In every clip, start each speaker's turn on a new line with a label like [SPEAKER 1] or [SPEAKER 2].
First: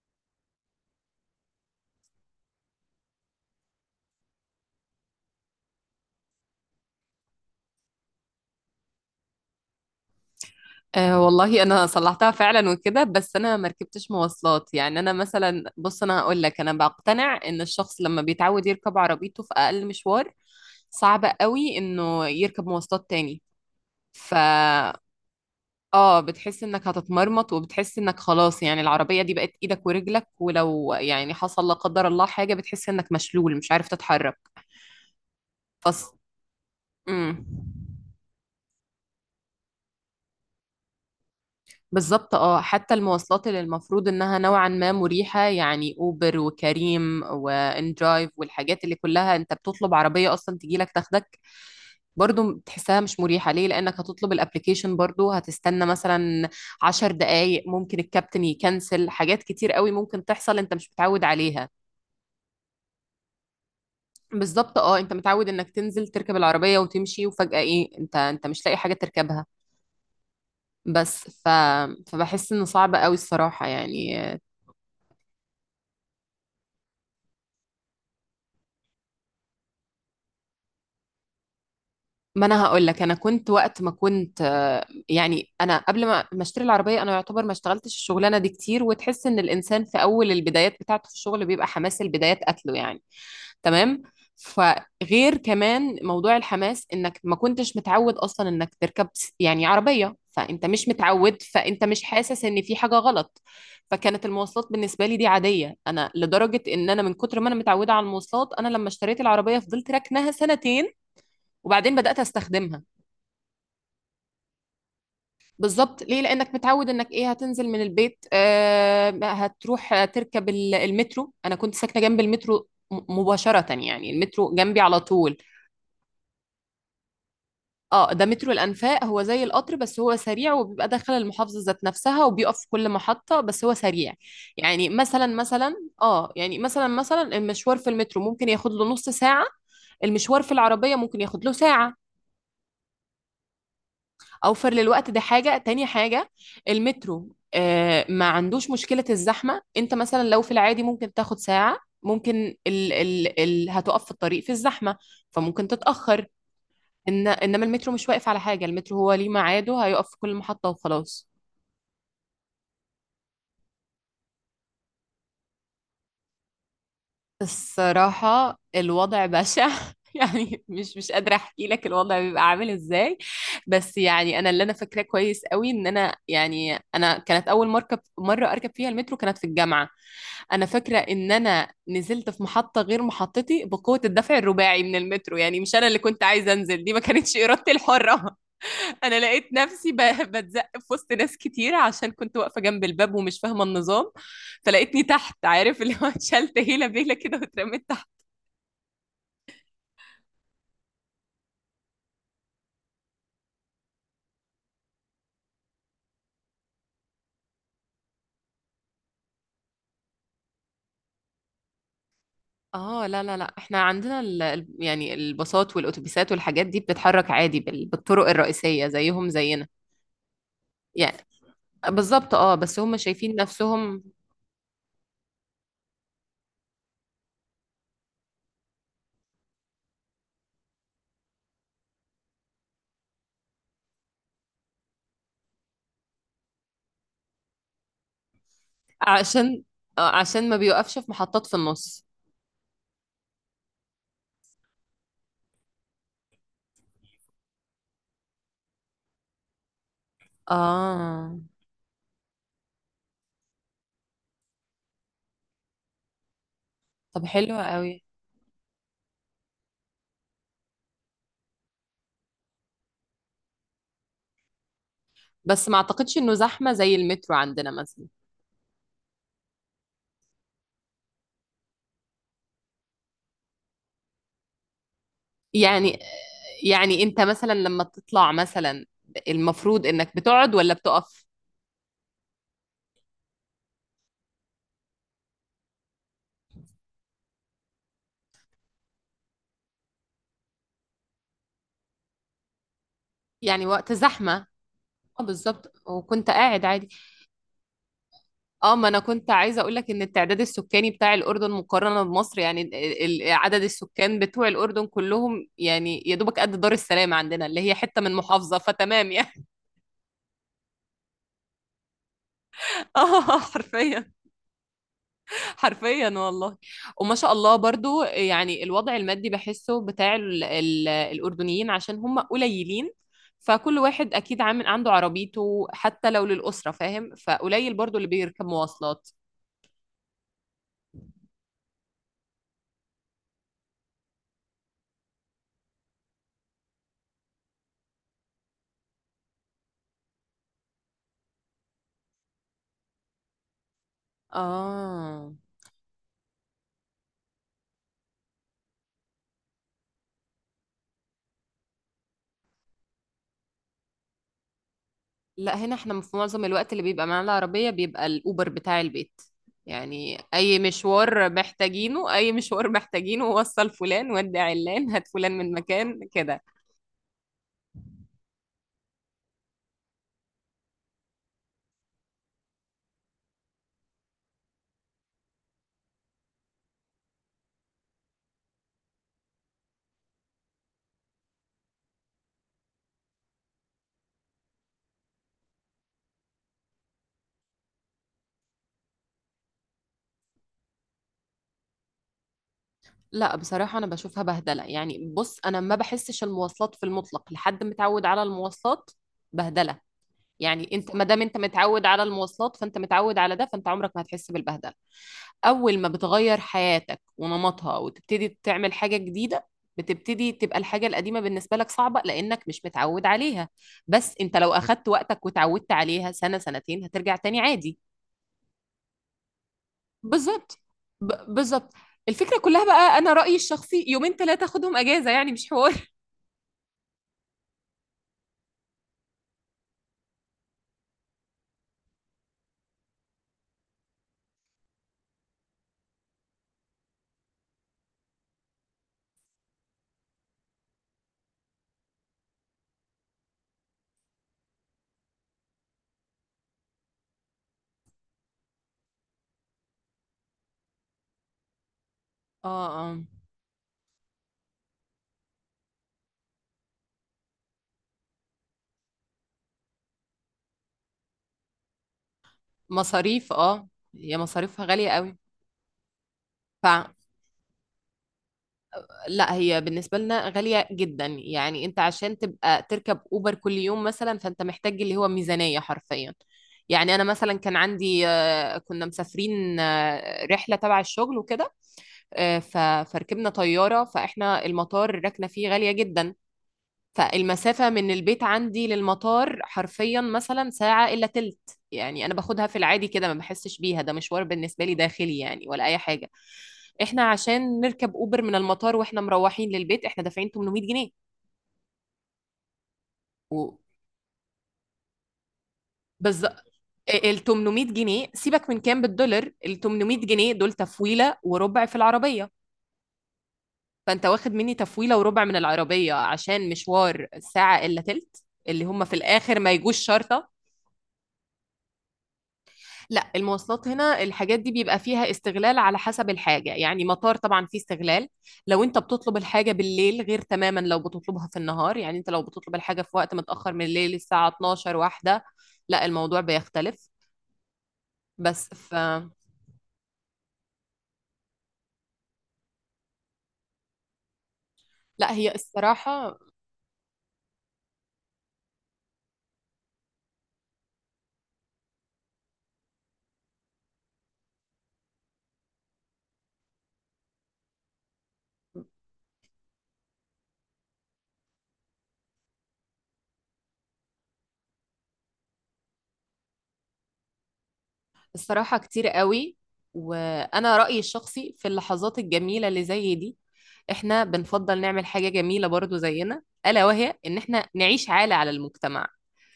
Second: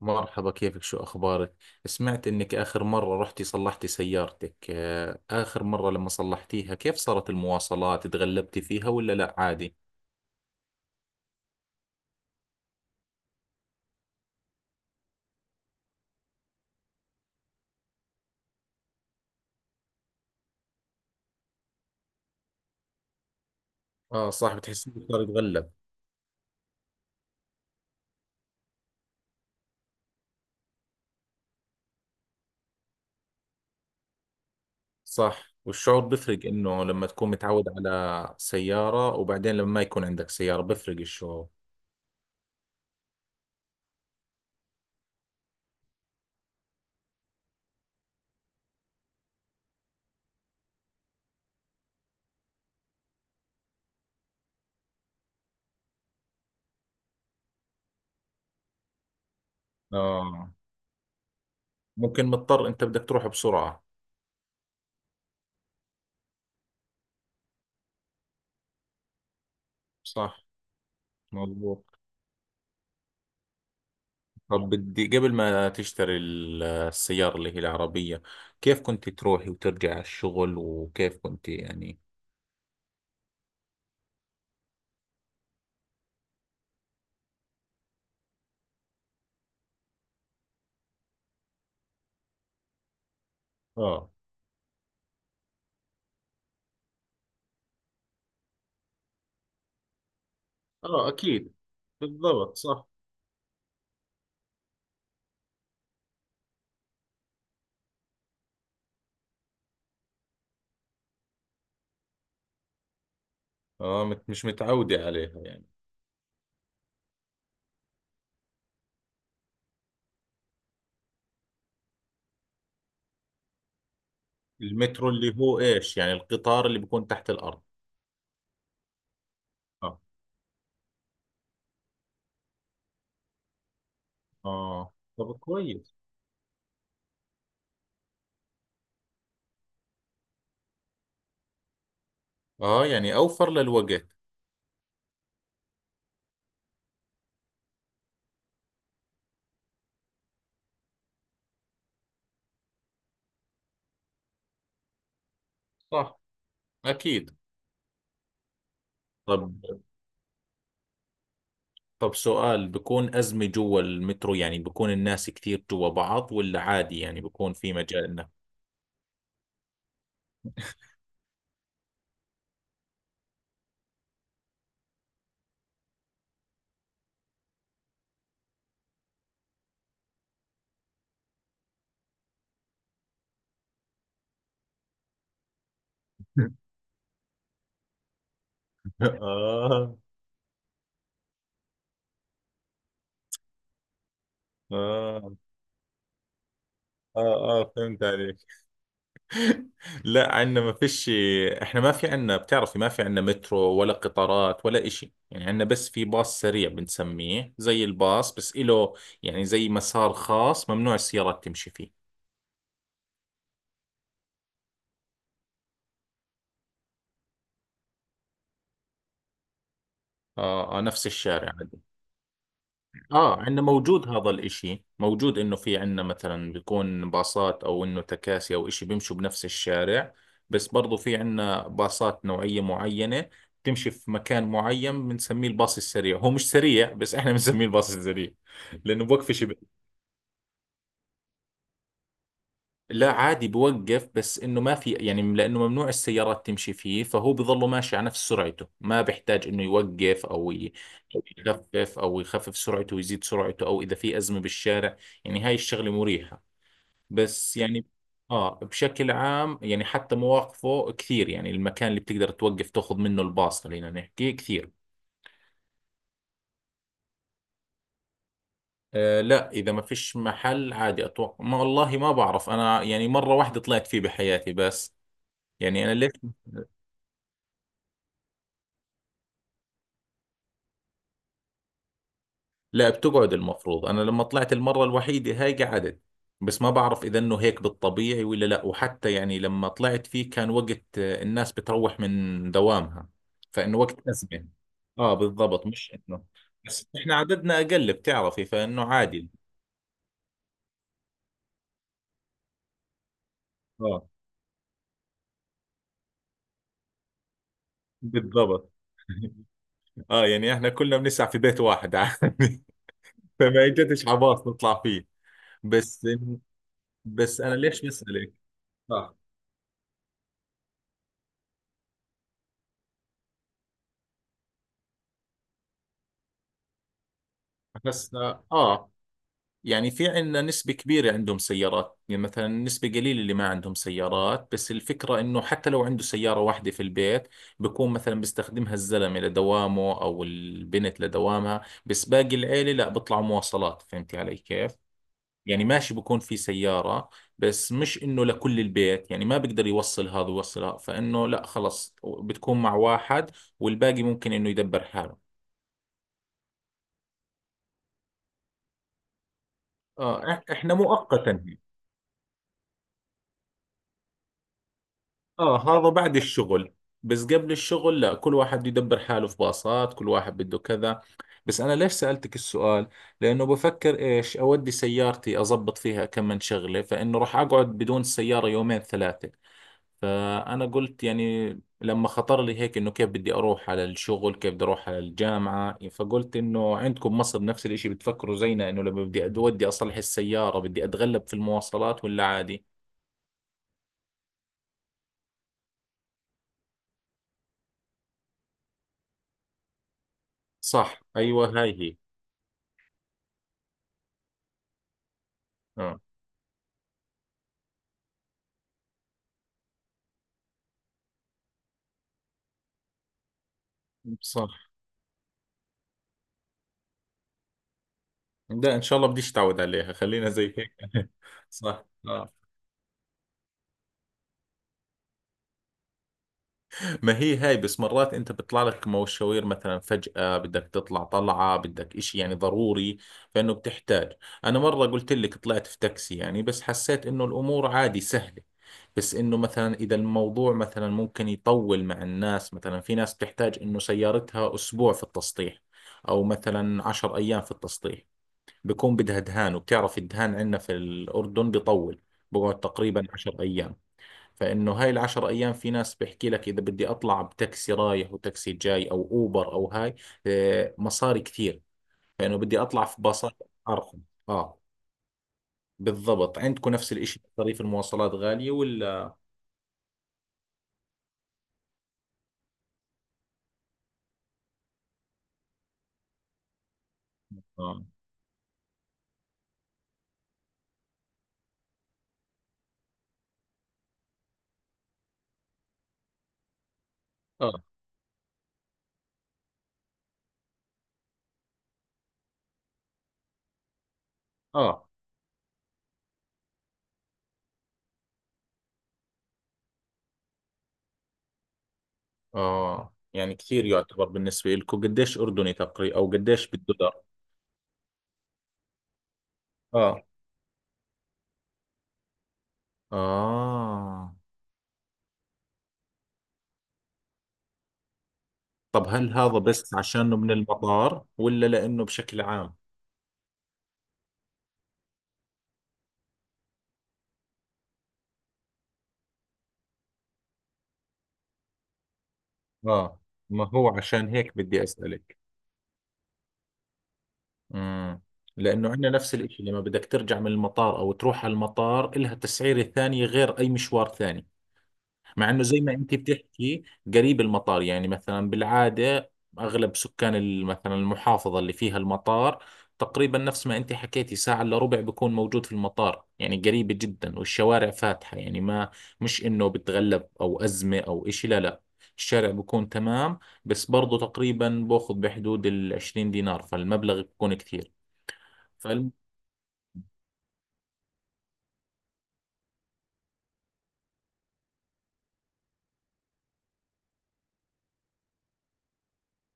[SPEAKER 1] مرحبا كيفك شو أخبارك؟ سمعت إنك آخر مرة رحتي صلحتي سيارتك آخر مرة لما صلحتيها كيف صارت المواصلات؟ تغلبتي فيها ولا لا عادي؟
[SPEAKER 2] أه والله انا صلحتها فعلا وكده. بس انا ما ركبتش مواصلات. يعني انا مثلا، بص، انا هقول لك بقتنع ان الشخص لما بيتعود يركب عربيته في اقل مشوار صعب قوي انه يركب مواصلات تاني.
[SPEAKER 1] آه
[SPEAKER 2] ف
[SPEAKER 1] صح، بتحسي صار يتغلب.
[SPEAKER 2] اه بتحس انك هتتمرمط، وبتحس انك خلاص، يعني العربية دي بقت ايدك ورجلك، ولو يعني حصل لا قدر الله حاجة بتحس انك مشلول مش عارف تتحرك.
[SPEAKER 1] صح، والشعور
[SPEAKER 2] فص...
[SPEAKER 1] بفرق، إنه لما تكون
[SPEAKER 2] مم.
[SPEAKER 1] متعود على سيارة وبعدين لما ما يكون عندك سيارة بفرق الشعور.
[SPEAKER 2] بالظبط اه. حتى المواصلات اللي المفروض انها نوعا ما مريحة، يعني اوبر وكريم واندرايف والحاجات اللي كلها انت بتطلب عربية اصلا تجيلك تاخدك، برضو تحسها مش مريحة. ليه؟ لانك هتطلب الابليكيشن برضو، هتستنى مثلا 10 دقايق، ممكن الكابتن يكنسل، حاجات كتير قوي ممكن
[SPEAKER 1] آه
[SPEAKER 2] تحصل انت مش متعود عليها.
[SPEAKER 1] ممكن مضطر، أنت بدك تروح بسرعة.
[SPEAKER 2] بالظبط اه، انت متعود انك تنزل تركب العربية وتمشي، وفجأة ايه، انت مش لاقي حاجة تركبها.
[SPEAKER 1] صح،
[SPEAKER 2] بس ف...
[SPEAKER 1] مظبوط.
[SPEAKER 2] فبحس انه صعب قوي الصراحة يعني.
[SPEAKER 1] طب بدي قبل ما تشتري السيارة اللي هي العربية، كيف كنت تروحي وترجعي على الشغل وكيف كنت يعني.
[SPEAKER 2] ما انا هقول لك، انا كنت وقت ما كنت يعني انا قبل ما اشتري العربيه، انا يعتبر ما اشتغلتش الشغلانه دي كتير، وتحس ان الانسان في اول البدايات بتاعته في الشغل بيبقى حماس البدايات قتله يعني. تمام.
[SPEAKER 1] اه
[SPEAKER 2] فغير كمان موضوع الحماس، انك ما كنتش متعود اصلا انك تركب يعني عربيه، فانت مش
[SPEAKER 1] اه
[SPEAKER 2] متعود،
[SPEAKER 1] اكيد.
[SPEAKER 2] فانت مش حاسس
[SPEAKER 1] بالضبط
[SPEAKER 2] ان في
[SPEAKER 1] صح.
[SPEAKER 2] حاجه غلط. فكانت المواصلات بالنسبه لي دي عاديه. انا لدرجه ان انا من كتر ما انا متعوده على المواصلات، انا لما اشتريت العربيه فضلت راكناها سنتين وبعدين بدات استخدمها.
[SPEAKER 1] اه مش متعودة عليها يعني.
[SPEAKER 2] بالظبط. ليه؟ لانك متعود انك ايه، هتنزل من البيت، آه هتروح تركب المترو. انا كنت ساكنه جنب المترو مباشره، يعني المترو جنبي على
[SPEAKER 1] المترو
[SPEAKER 2] طول.
[SPEAKER 1] اللي هو ايش يعني، القطار اللي بيكون تحت الأرض؟
[SPEAKER 2] اه، ده مترو الانفاق، هو زي القطر
[SPEAKER 1] اه
[SPEAKER 2] بس هو سريع، وبيبقى داخل المحافظه ذات نفسها، وبيقف في كل محطه، بس هو سريع. يعني
[SPEAKER 1] اه،
[SPEAKER 2] مثلا
[SPEAKER 1] طب
[SPEAKER 2] مثلا
[SPEAKER 1] كويس.
[SPEAKER 2] اه يعني مثلا المشوار في المترو ممكن ياخد له نص ساعه، المشوار في العربيه ممكن ياخد له ساعه.
[SPEAKER 1] اه يعني أوفر للوقت.
[SPEAKER 2] اوفر للوقت، دي حاجه. تاني حاجه، المترو ما عندوش مشكله الزحمه. انت مثلا لو في العادي ممكن تاخد ساعه، ممكن ال ال ال هتقف في الطريق في الزحمه، فممكن
[SPEAKER 1] صح
[SPEAKER 2] تتاخر. إن
[SPEAKER 1] أكيد.
[SPEAKER 2] انما المترو مش واقف على حاجه، المترو هو ليه
[SPEAKER 1] طب
[SPEAKER 2] ميعاده، هيقف في كل محطه وخلاص.
[SPEAKER 1] طب سؤال، بكون أزمة جوا المترو؟ يعني بكون الناس كثير جوا بعض ولا عادي؟ يعني بكون في مجال إنك.
[SPEAKER 2] الصراحة الوضع بشع يعني مش قادرة احكي لك الوضع بيبقى عامل ازاي. بس يعني انا اللي انا فاكراه كويس قوي ان انا يعني انا كانت اول مركب، مرة اركب فيها المترو كانت في الجامعة. انا فاكرة ان انا نزلت في محطة غير محطتي بقوة الدفع الرباعي من المترو، يعني مش انا اللي كنت عايزة انزل، دي ما كانتش ارادتي الحرة. انا لقيت نفسي
[SPEAKER 1] آه
[SPEAKER 2] بتزق في وسط ناس كتير، عشان كنت واقفه جنب الباب ومش فاهمه النظام. فلقيتني
[SPEAKER 1] اه
[SPEAKER 2] تحت، عارف اللي هو اتشلت هيله بيله
[SPEAKER 1] اه
[SPEAKER 2] كده
[SPEAKER 1] اه،
[SPEAKER 2] واترميت
[SPEAKER 1] فهمت
[SPEAKER 2] تحت.
[SPEAKER 1] عليك. لا، عندنا ما فيش. احنا ما في عندنا، بتعرفي، ما في عندنا مترو ولا قطارات ولا اشي. يعني عندنا بس في باص سريع بنسميه زي الباص، بس إله يعني زي مسار خاص ممنوع السيارات تمشي فيه.
[SPEAKER 2] اه، لا احنا عندنا يعني الباصات والاتوبيسات والحاجات دي بتتحرك عادي بالطرق الرئيسيه، زيهم زينا
[SPEAKER 1] اه, آه نفس
[SPEAKER 2] يعني.
[SPEAKER 1] الشارع.
[SPEAKER 2] بالظبط اه، بس هم شايفين
[SPEAKER 1] اه عندنا
[SPEAKER 2] نفسهم.
[SPEAKER 1] موجود، هذا الاشي موجود، انه في عندنا مثلا بيكون باصات او انه تكاسي او اشي بيمشوا بنفس الشارع، بس برضو في عندنا باصات نوعية معينة تمشي في مكان معين بنسميه الباص السريع. هو مش سريع بس احنا بنسميه الباص السريع، لانه بوقفش.
[SPEAKER 2] عشان عشان ما بيوقفش في محطات في النص.
[SPEAKER 1] لا عادي بوقف، بس انه ما في يعني، لانه ممنوع السيارات تمشي فيه فهو بظله ماشي على نفس سرعته، ما بيحتاج انه يوقف او ي- أو
[SPEAKER 2] اه،
[SPEAKER 1] يخفف او يخفف سرعته ويزيد سرعته، او اذا في ازمة بالشارع. يعني هاي الشغلة مريحة،
[SPEAKER 2] طب حلو
[SPEAKER 1] بس يعني
[SPEAKER 2] قوي.
[SPEAKER 1] اه بشكل عام، يعني حتى مواقفه كثير، يعني المكان اللي بتقدر توقف تاخذ منه الباص، خلينا نحكي كثير.
[SPEAKER 2] بس ما اعتقدش انه زحمه زي المترو عندنا مثلا.
[SPEAKER 1] آه لا، إذا ما فيش محل عادي أتوقع. ما والله ما بعرف أنا، يعني مرة واحدة طلعت فيه بحياتي بس. يعني أنا
[SPEAKER 2] يعني،
[SPEAKER 1] ليش.
[SPEAKER 2] يعني انت مثلا لما بتطلع مثلا، المفروض انك بتقعد ولا بتقف؟
[SPEAKER 1] لا بتقعد، المفروض انا لما طلعت المره الوحيده هاي قعدت. بس ما بعرف اذا انه هيك بالطبيعي ولا لا، وحتى يعني لما طلعت فيه كان وقت الناس بتروح من دوامها،
[SPEAKER 2] يعني
[SPEAKER 1] فانه
[SPEAKER 2] وقت
[SPEAKER 1] وقت
[SPEAKER 2] زحمة.
[SPEAKER 1] ازمه. اه
[SPEAKER 2] اه
[SPEAKER 1] بالضبط،
[SPEAKER 2] بالظبط،
[SPEAKER 1] مش انه.
[SPEAKER 2] وكنت قاعد
[SPEAKER 1] بس
[SPEAKER 2] عادي.
[SPEAKER 1] احنا عددنا اقل بتعرفي،
[SPEAKER 2] اه،
[SPEAKER 1] فانه
[SPEAKER 2] ما انا كنت
[SPEAKER 1] عادي.
[SPEAKER 2] عايزة اقول لك ان التعداد السكاني بتاع الاردن مقارنة بمصر، يعني عدد
[SPEAKER 1] اه
[SPEAKER 2] السكان بتوع الاردن كلهم، يعني يا دوبك قد دار السلام عندنا اللي هي حتة من محافظة،
[SPEAKER 1] بالضبط.
[SPEAKER 2] فتمام يعني.
[SPEAKER 1] اه يعني احنا كلنا بنسع في بيت واحد عادي.
[SPEAKER 2] اه
[SPEAKER 1] فما اجتش
[SPEAKER 2] حرفيا.
[SPEAKER 1] عباص نطلع فيه. بس.
[SPEAKER 2] حرفيا والله. وما شاء
[SPEAKER 1] بس انا
[SPEAKER 2] الله
[SPEAKER 1] ليش
[SPEAKER 2] برضو،
[SPEAKER 1] بسألك.
[SPEAKER 2] يعني الوضع
[SPEAKER 1] اه
[SPEAKER 2] المادي بحسه بتاع ال الأردنيين، عشان هم قليلين، فكل واحد أكيد عامل عنده عربيته حتى لو للأسرة، فاهم؟ فقليل برضو اللي
[SPEAKER 1] بس اه
[SPEAKER 2] بيركب مواصلات.
[SPEAKER 1] يعني في عندنا نسبة كبيرة عندهم سيارات، يعني مثلا نسبة قليلة اللي ما عندهم سيارات، بس الفكرة إنه حتى لو عنده سيارة واحدة في البيت، بكون مثلا بيستخدمها الزلمة لدوامه أو البنت لدوامها، بس باقي العيلة لا بيطلعوا مواصلات، فهمتي علي كيف؟
[SPEAKER 2] آه
[SPEAKER 1] يعني ماشي، بكون في سيارة بس مش إنه لكل البيت، يعني ما بقدر يوصل هذا ويوصل هذا، فإنه لا خلص بتكون مع واحد، والباقي ممكن إنه يدبر حاله.
[SPEAKER 2] لا، هنا احنا في معظم الوقت اللي بيبقى معانا العربية بيبقى الأوبر بتاع البيت. يعني
[SPEAKER 1] آه
[SPEAKER 2] أي
[SPEAKER 1] إحنا
[SPEAKER 2] مشوار
[SPEAKER 1] مؤقتا.
[SPEAKER 2] محتاجينه، أي مشوار محتاجينه، وصل فلان، ودع علان، هات فلان من
[SPEAKER 1] اه هذا
[SPEAKER 2] مكان
[SPEAKER 1] بعد
[SPEAKER 2] كده.
[SPEAKER 1] الشغل. بس قبل الشغل لا، كل واحد بده يدبر حاله، في باصات، كل واحد بده كذا. بس انا ليش سألتك السؤال؟ لانه بفكر ايش اودي سيارتي اضبط فيها كم من شغلة، فانه راح اقعد بدون السيارة يومين ثلاثة. فانا قلت يعني، لما خطر لي هيك انه كيف بدي اروح على الشغل، كيف بدي اروح على الجامعة، فقلت انه عندكم مصر نفس الاشي، بتفكروا زينا انه لما بدي اودي اصلح السيارة بدي اتغلب في المواصلات ولا عادي.
[SPEAKER 2] لا بصراحة أنا بشوفها بهدلة. يعني بص، أنا ما بحسش المواصلات في المطلق لحد متعود على المواصلات بهدلة. يعني أنت
[SPEAKER 1] صح
[SPEAKER 2] ما دام أنت
[SPEAKER 1] ايوه، هاي
[SPEAKER 2] متعود
[SPEAKER 1] هي.
[SPEAKER 2] على المواصلات فأنت متعود على ده، فأنت عمرك ما هتحس بالبهدلة. أول ما
[SPEAKER 1] اه
[SPEAKER 2] بتغير حياتك ونمطها وتبتدي تعمل حاجة جديدة، بتبتدي تبقى الحاجة القديمة بالنسبة لك صعبة لأنك مش متعود عليها. بس أنت لو
[SPEAKER 1] صح.
[SPEAKER 2] أخدت وقتك وتعودت عليها سنة سنتين هترجع تاني عادي.
[SPEAKER 1] لا ان شاء الله بديش تعود عليها، خلينا زي
[SPEAKER 2] بالظبط.
[SPEAKER 1] هيك.
[SPEAKER 2] بالظبط.
[SPEAKER 1] صح آه.
[SPEAKER 2] الفكرة كلها بقى، أنا رأيي الشخصي، يومين ثلاثة خدهم أجازة يعني مش حوار
[SPEAKER 1] ما هي هاي، بس مرات انت بيطلع لك مشاوير مثلا فجأة، بدك تطلع طلعة، بدك اشي يعني ضروري، فانه بتحتاج. انا مرة قلت لك طلعت في تاكسي يعني، بس حسيت انه الامور عادي سهلة. بس انه مثلا اذا الموضوع مثلا ممكن يطول، مع الناس، مثلا في ناس بتحتاج انه سيارتها اسبوع في التسطيح، او مثلا عشر ايام في التسطيح، بكون بدها دهان، وبتعرف الدهان عندنا في الاردن بيطول،
[SPEAKER 2] اه.
[SPEAKER 1] بقعد
[SPEAKER 2] اه.
[SPEAKER 1] تقريبا عشر أيام. فإنه هاي العشر أيام في ناس بيحكي لك، إذا بدي أطلع بتاكسي رايح وتاكسي جاي أو أوبر أو هاي، مصاري كثير، فإنه بدي أطلع في
[SPEAKER 2] مصاريف
[SPEAKER 1] باصات
[SPEAKER 2] اه.
[SPEAKER 1] أرخص.
[SPEAKER 2] هي
[SPEAKER 1] آه
[SPEAKER 2] مصاريفها غالية قوي.
[SPEAKER 1] بالضبط، عندكم
[SPEAKER 2] فلا،
[SPEAKER 1] نفس الإشي؟ مصاريف المواصلات غالية ولا؟
[SPEAKER 2] هي بالنسبة لنا غالية جدا. يعني انت عشان تبقى تركب اوبر كل يوم مثلا، فانت محتاج اللي هو ميزانية حرفيا. يعني انا مثلا كان
[SPEAKER 1] آه
[SPEAKER 2] عندي كنا مسافرين رحلة تبع الشغل وكده. آه، ف- فركبنا طيارة، فاحنا المطار ركنا فيه غالية جدا.
[SPEAKER 1] آه
[SPEAKER 2] فالمسافة من البيت عندي للمطار حرفيا مثلا ساعة إلا تلت، يعني أنا باخدها في العادي كده ما بحسش بيها، ده مشوار بالنسبة لي
[SPEAKER 1] آه,
[SPEAKER 2] داخلي يعني، ولا أي حاجة. إحنا عشان نركب أوبر من المطار وإحنا مروحين للبيت، إحنا دافعين 800 جنيه.
[SPEAKER 1] آه. يعني كثير يعتبر بالنسبة لكم، قديش أردني تقريبا أو
[SPEAKER 2] وبالظبط،
[SPEAKER 1] قديش بالدولار؟
[SPEAKER 2] ال 800 جنيه سيبك من كام بالدولار، ال 800
[SPEAKER 1] آه
[SPEAKER 2] جنيه دول تفويلة وربع في العربية. فأنت
[SPEAKER 1] آه.
[SPEAKER 2] واخد مني تفويلة وربع من العربية عشان مشوار ساعة إلا تلت اللي هم
[SPEAKER 1] طب
[SPEAKER 2] في
[SPEAKER 1] هل هذا
[SPEAKER 2] الآخر ما
[SPEAKER 1] بس
[SPEAKER 2] يجوش
[SPEAKER 1] عشانه
[SPEAKER 2] شرطة.
[SPEAKER 1] من المطار ولا لأنه بشكل عام؟
[SPEAKER 2] لا، المواصلات هنا الحاجات دي بيبقى فيها استغلال على حسب الحاجة. يعني مطار طبعا فيه استغلال. لو انت بتطلب الحاجة بالليل غير تماما لو بتطلبها في النهار. يعني انت لو بتطلب الحاجة في
[SPEAKER 1] آه،
[SPEAKER 2] وقت
[SPEAKER 1] ما
[SPEAKER 2] متأخر من
[SPEAKER 1] هو
[SPEAKER 2] الليل
[SPEAKER 1] عشان
[SPEAKER 2] الساعة
[SPEAKER 1] هيك بدي
[SPEAKER 2] 12
[SPEAKER 1] أسألك.
[SPEAKER 2] واحدة، لا الموضوع بيختلف.
[SPEAKER 1] امم.
[SPEAKER 2] بس
[SPEAKER 1] لانه
[SPEAKER 2] ف
[SPEAKER 1] عندنا نفس الاشي، لما بدك ترجع من المطار او تروح على المطار إلها تسعيرة ثانية غير اي مشوار ثاني.
[SPEAKER 2] لا
[SPEAKER 1] مع
[SPEAKER 2] هي
[SPEAKER 1] انه زي ما انت
[SPEAKER 2] الصراحة،
[SPEAKER 1] بتحكي، قريب المطار، يعني مثلا بالعادة اغلب سكان مثلا المحافظة اللي فيها المطار، تقريبا نفس ما انت حكيتي، ساعة الا ربع بكون موجود في المطار، يعني قريبة جدا والشوارع فاتحة، يعني ما، مش انه بتغلب او ازمة او اشي، لا لا، الشارع بكون تمام. بس برضو تقريبا باخذ بحدود ال 20 دينار، فالمبلغ بيكون كثير.
[SPEAKER 2] الصراحة كتير
[SPEAKER 1] فالم...
[SPEAKER 2] قوي. وأنا رأيي الشخصي، في اللحظات الجميلة اللي زي دي احنا بنفضل نعمل حاجة جميلة برضو زينا، ألا وهي إن احنا نعيش عالة على المجتمع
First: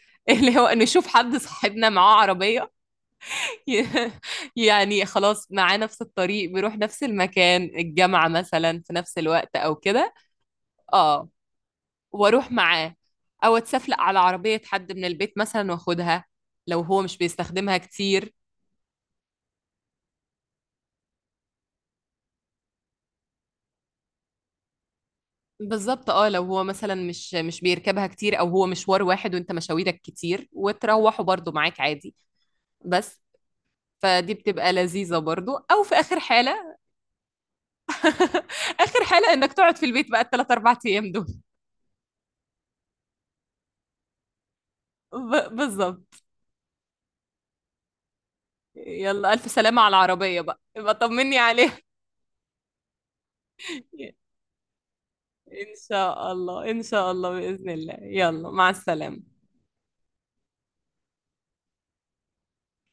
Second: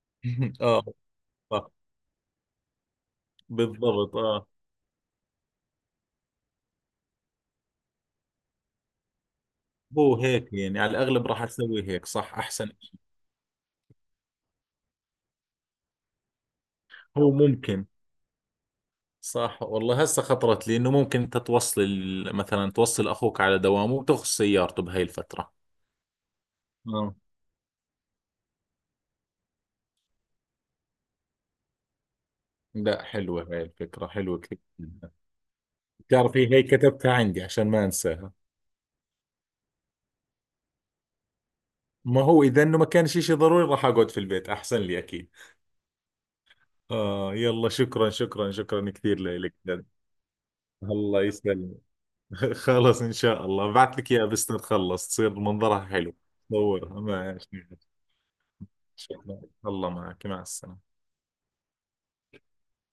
[SPEAKER 2] اللي هو
[SPEAKER 1] اه
[SPEAKER 2] نشوف حد
[SPEAKER 1] صح.
[SPEAKER 2] صاحبنا معاه عربية
[SPEAKER 1] بالضبط اه.
[SPEAKER 2] يعني خلاص معاه نفس الطريق، بيروح نفس المكان، الجامعة مثلا في نفس الوقت أو كده.
[SPEAKER 1] هو هيك يعني، على الاغلب
[SPEAKER 2] اه،
[SPEAKER 1] راح اسوي هيك، صح
[SPEAKER 2] وأروح
[SPEAKER 1] احسن.
[SPEAKER 2] معاه. أو أتسفلق على عربية حد من البيت مثلا وأخدها لو هو مش
[SPEAKER 1] هو
[SPEAKER 2] بيستخدمها
[SPEAKER 1] ممكن.
[SPEAKER 2] كتير.
[SPEAKER 1] صح والله، هسه خطرت لي انه ممكن انت توصل مثلا توصل اخوك على دوامه وتاخذ سيارته بهاي الفتره.
[SPEAKER 2] بالظبط اه، لو هو مثلا
[SPEAKER 1] اه
[SPEAKER 2] مش بيركبها كتير، أو هو مشوار واحد وأنت مشاويرك كتير وتروحوا برضو معاك عادي.
[SPEAKER 1] لا،
[SPEAKER 2] بس
[SPEAKER 1] حلوه هاي الفكره،
[SPEAKER 2] فدي
[SPEAKER 1] حلوه كثير.
[SPEAKER 2] بتبقى لذيذة برضو، أو في آخر
[SPEAKER 1] بتعرفي هي
[SPEAKER 2] حالة،
[SPEAKER 1] كتبتها عندي عشان ما انساها.
[SPEAKER 2] آخر حالة إنك تقعد في البيت بقى الثلاث أربع أيام دول.
[SPEAKER 1] ما هو اذا انه ما كان شيء شيء ضروري راح اقعد في البيت، احسن لي اكيد.
[SPEAKER 2] بالظبط.
[SPEAKER 1] اه يلا، شكرا شكرا شكرا كثير
[SPEAKER 2] يلا ألف
[SPEAKER 1] لك.
[SPEAKER 2] سلامة على العربية بقى، يبقى
[SPEAKER 1] الله
[SPEAKER 2] طمني
[SPEAKER 1] يسلمك.
[SPEAKER 2] عليها.
[SPEAKER 1] خلاص ان شاء الله، بعت لك اياها بس نتخلص تصير
[SPEAKER 2] إن
[SPEAKER 1] منظرها حلو.
[SPEAKER 2] شاء الله، إن
[SPEAKER 1] صورها
[SPEAKER 2] شاء الله،
[SPEAKER 1] ما
[SPEAKER 2] بإذن الله. يلا مع السلامة.
[SPEAKER 1] شاء الله. الله معك، مع السلامة.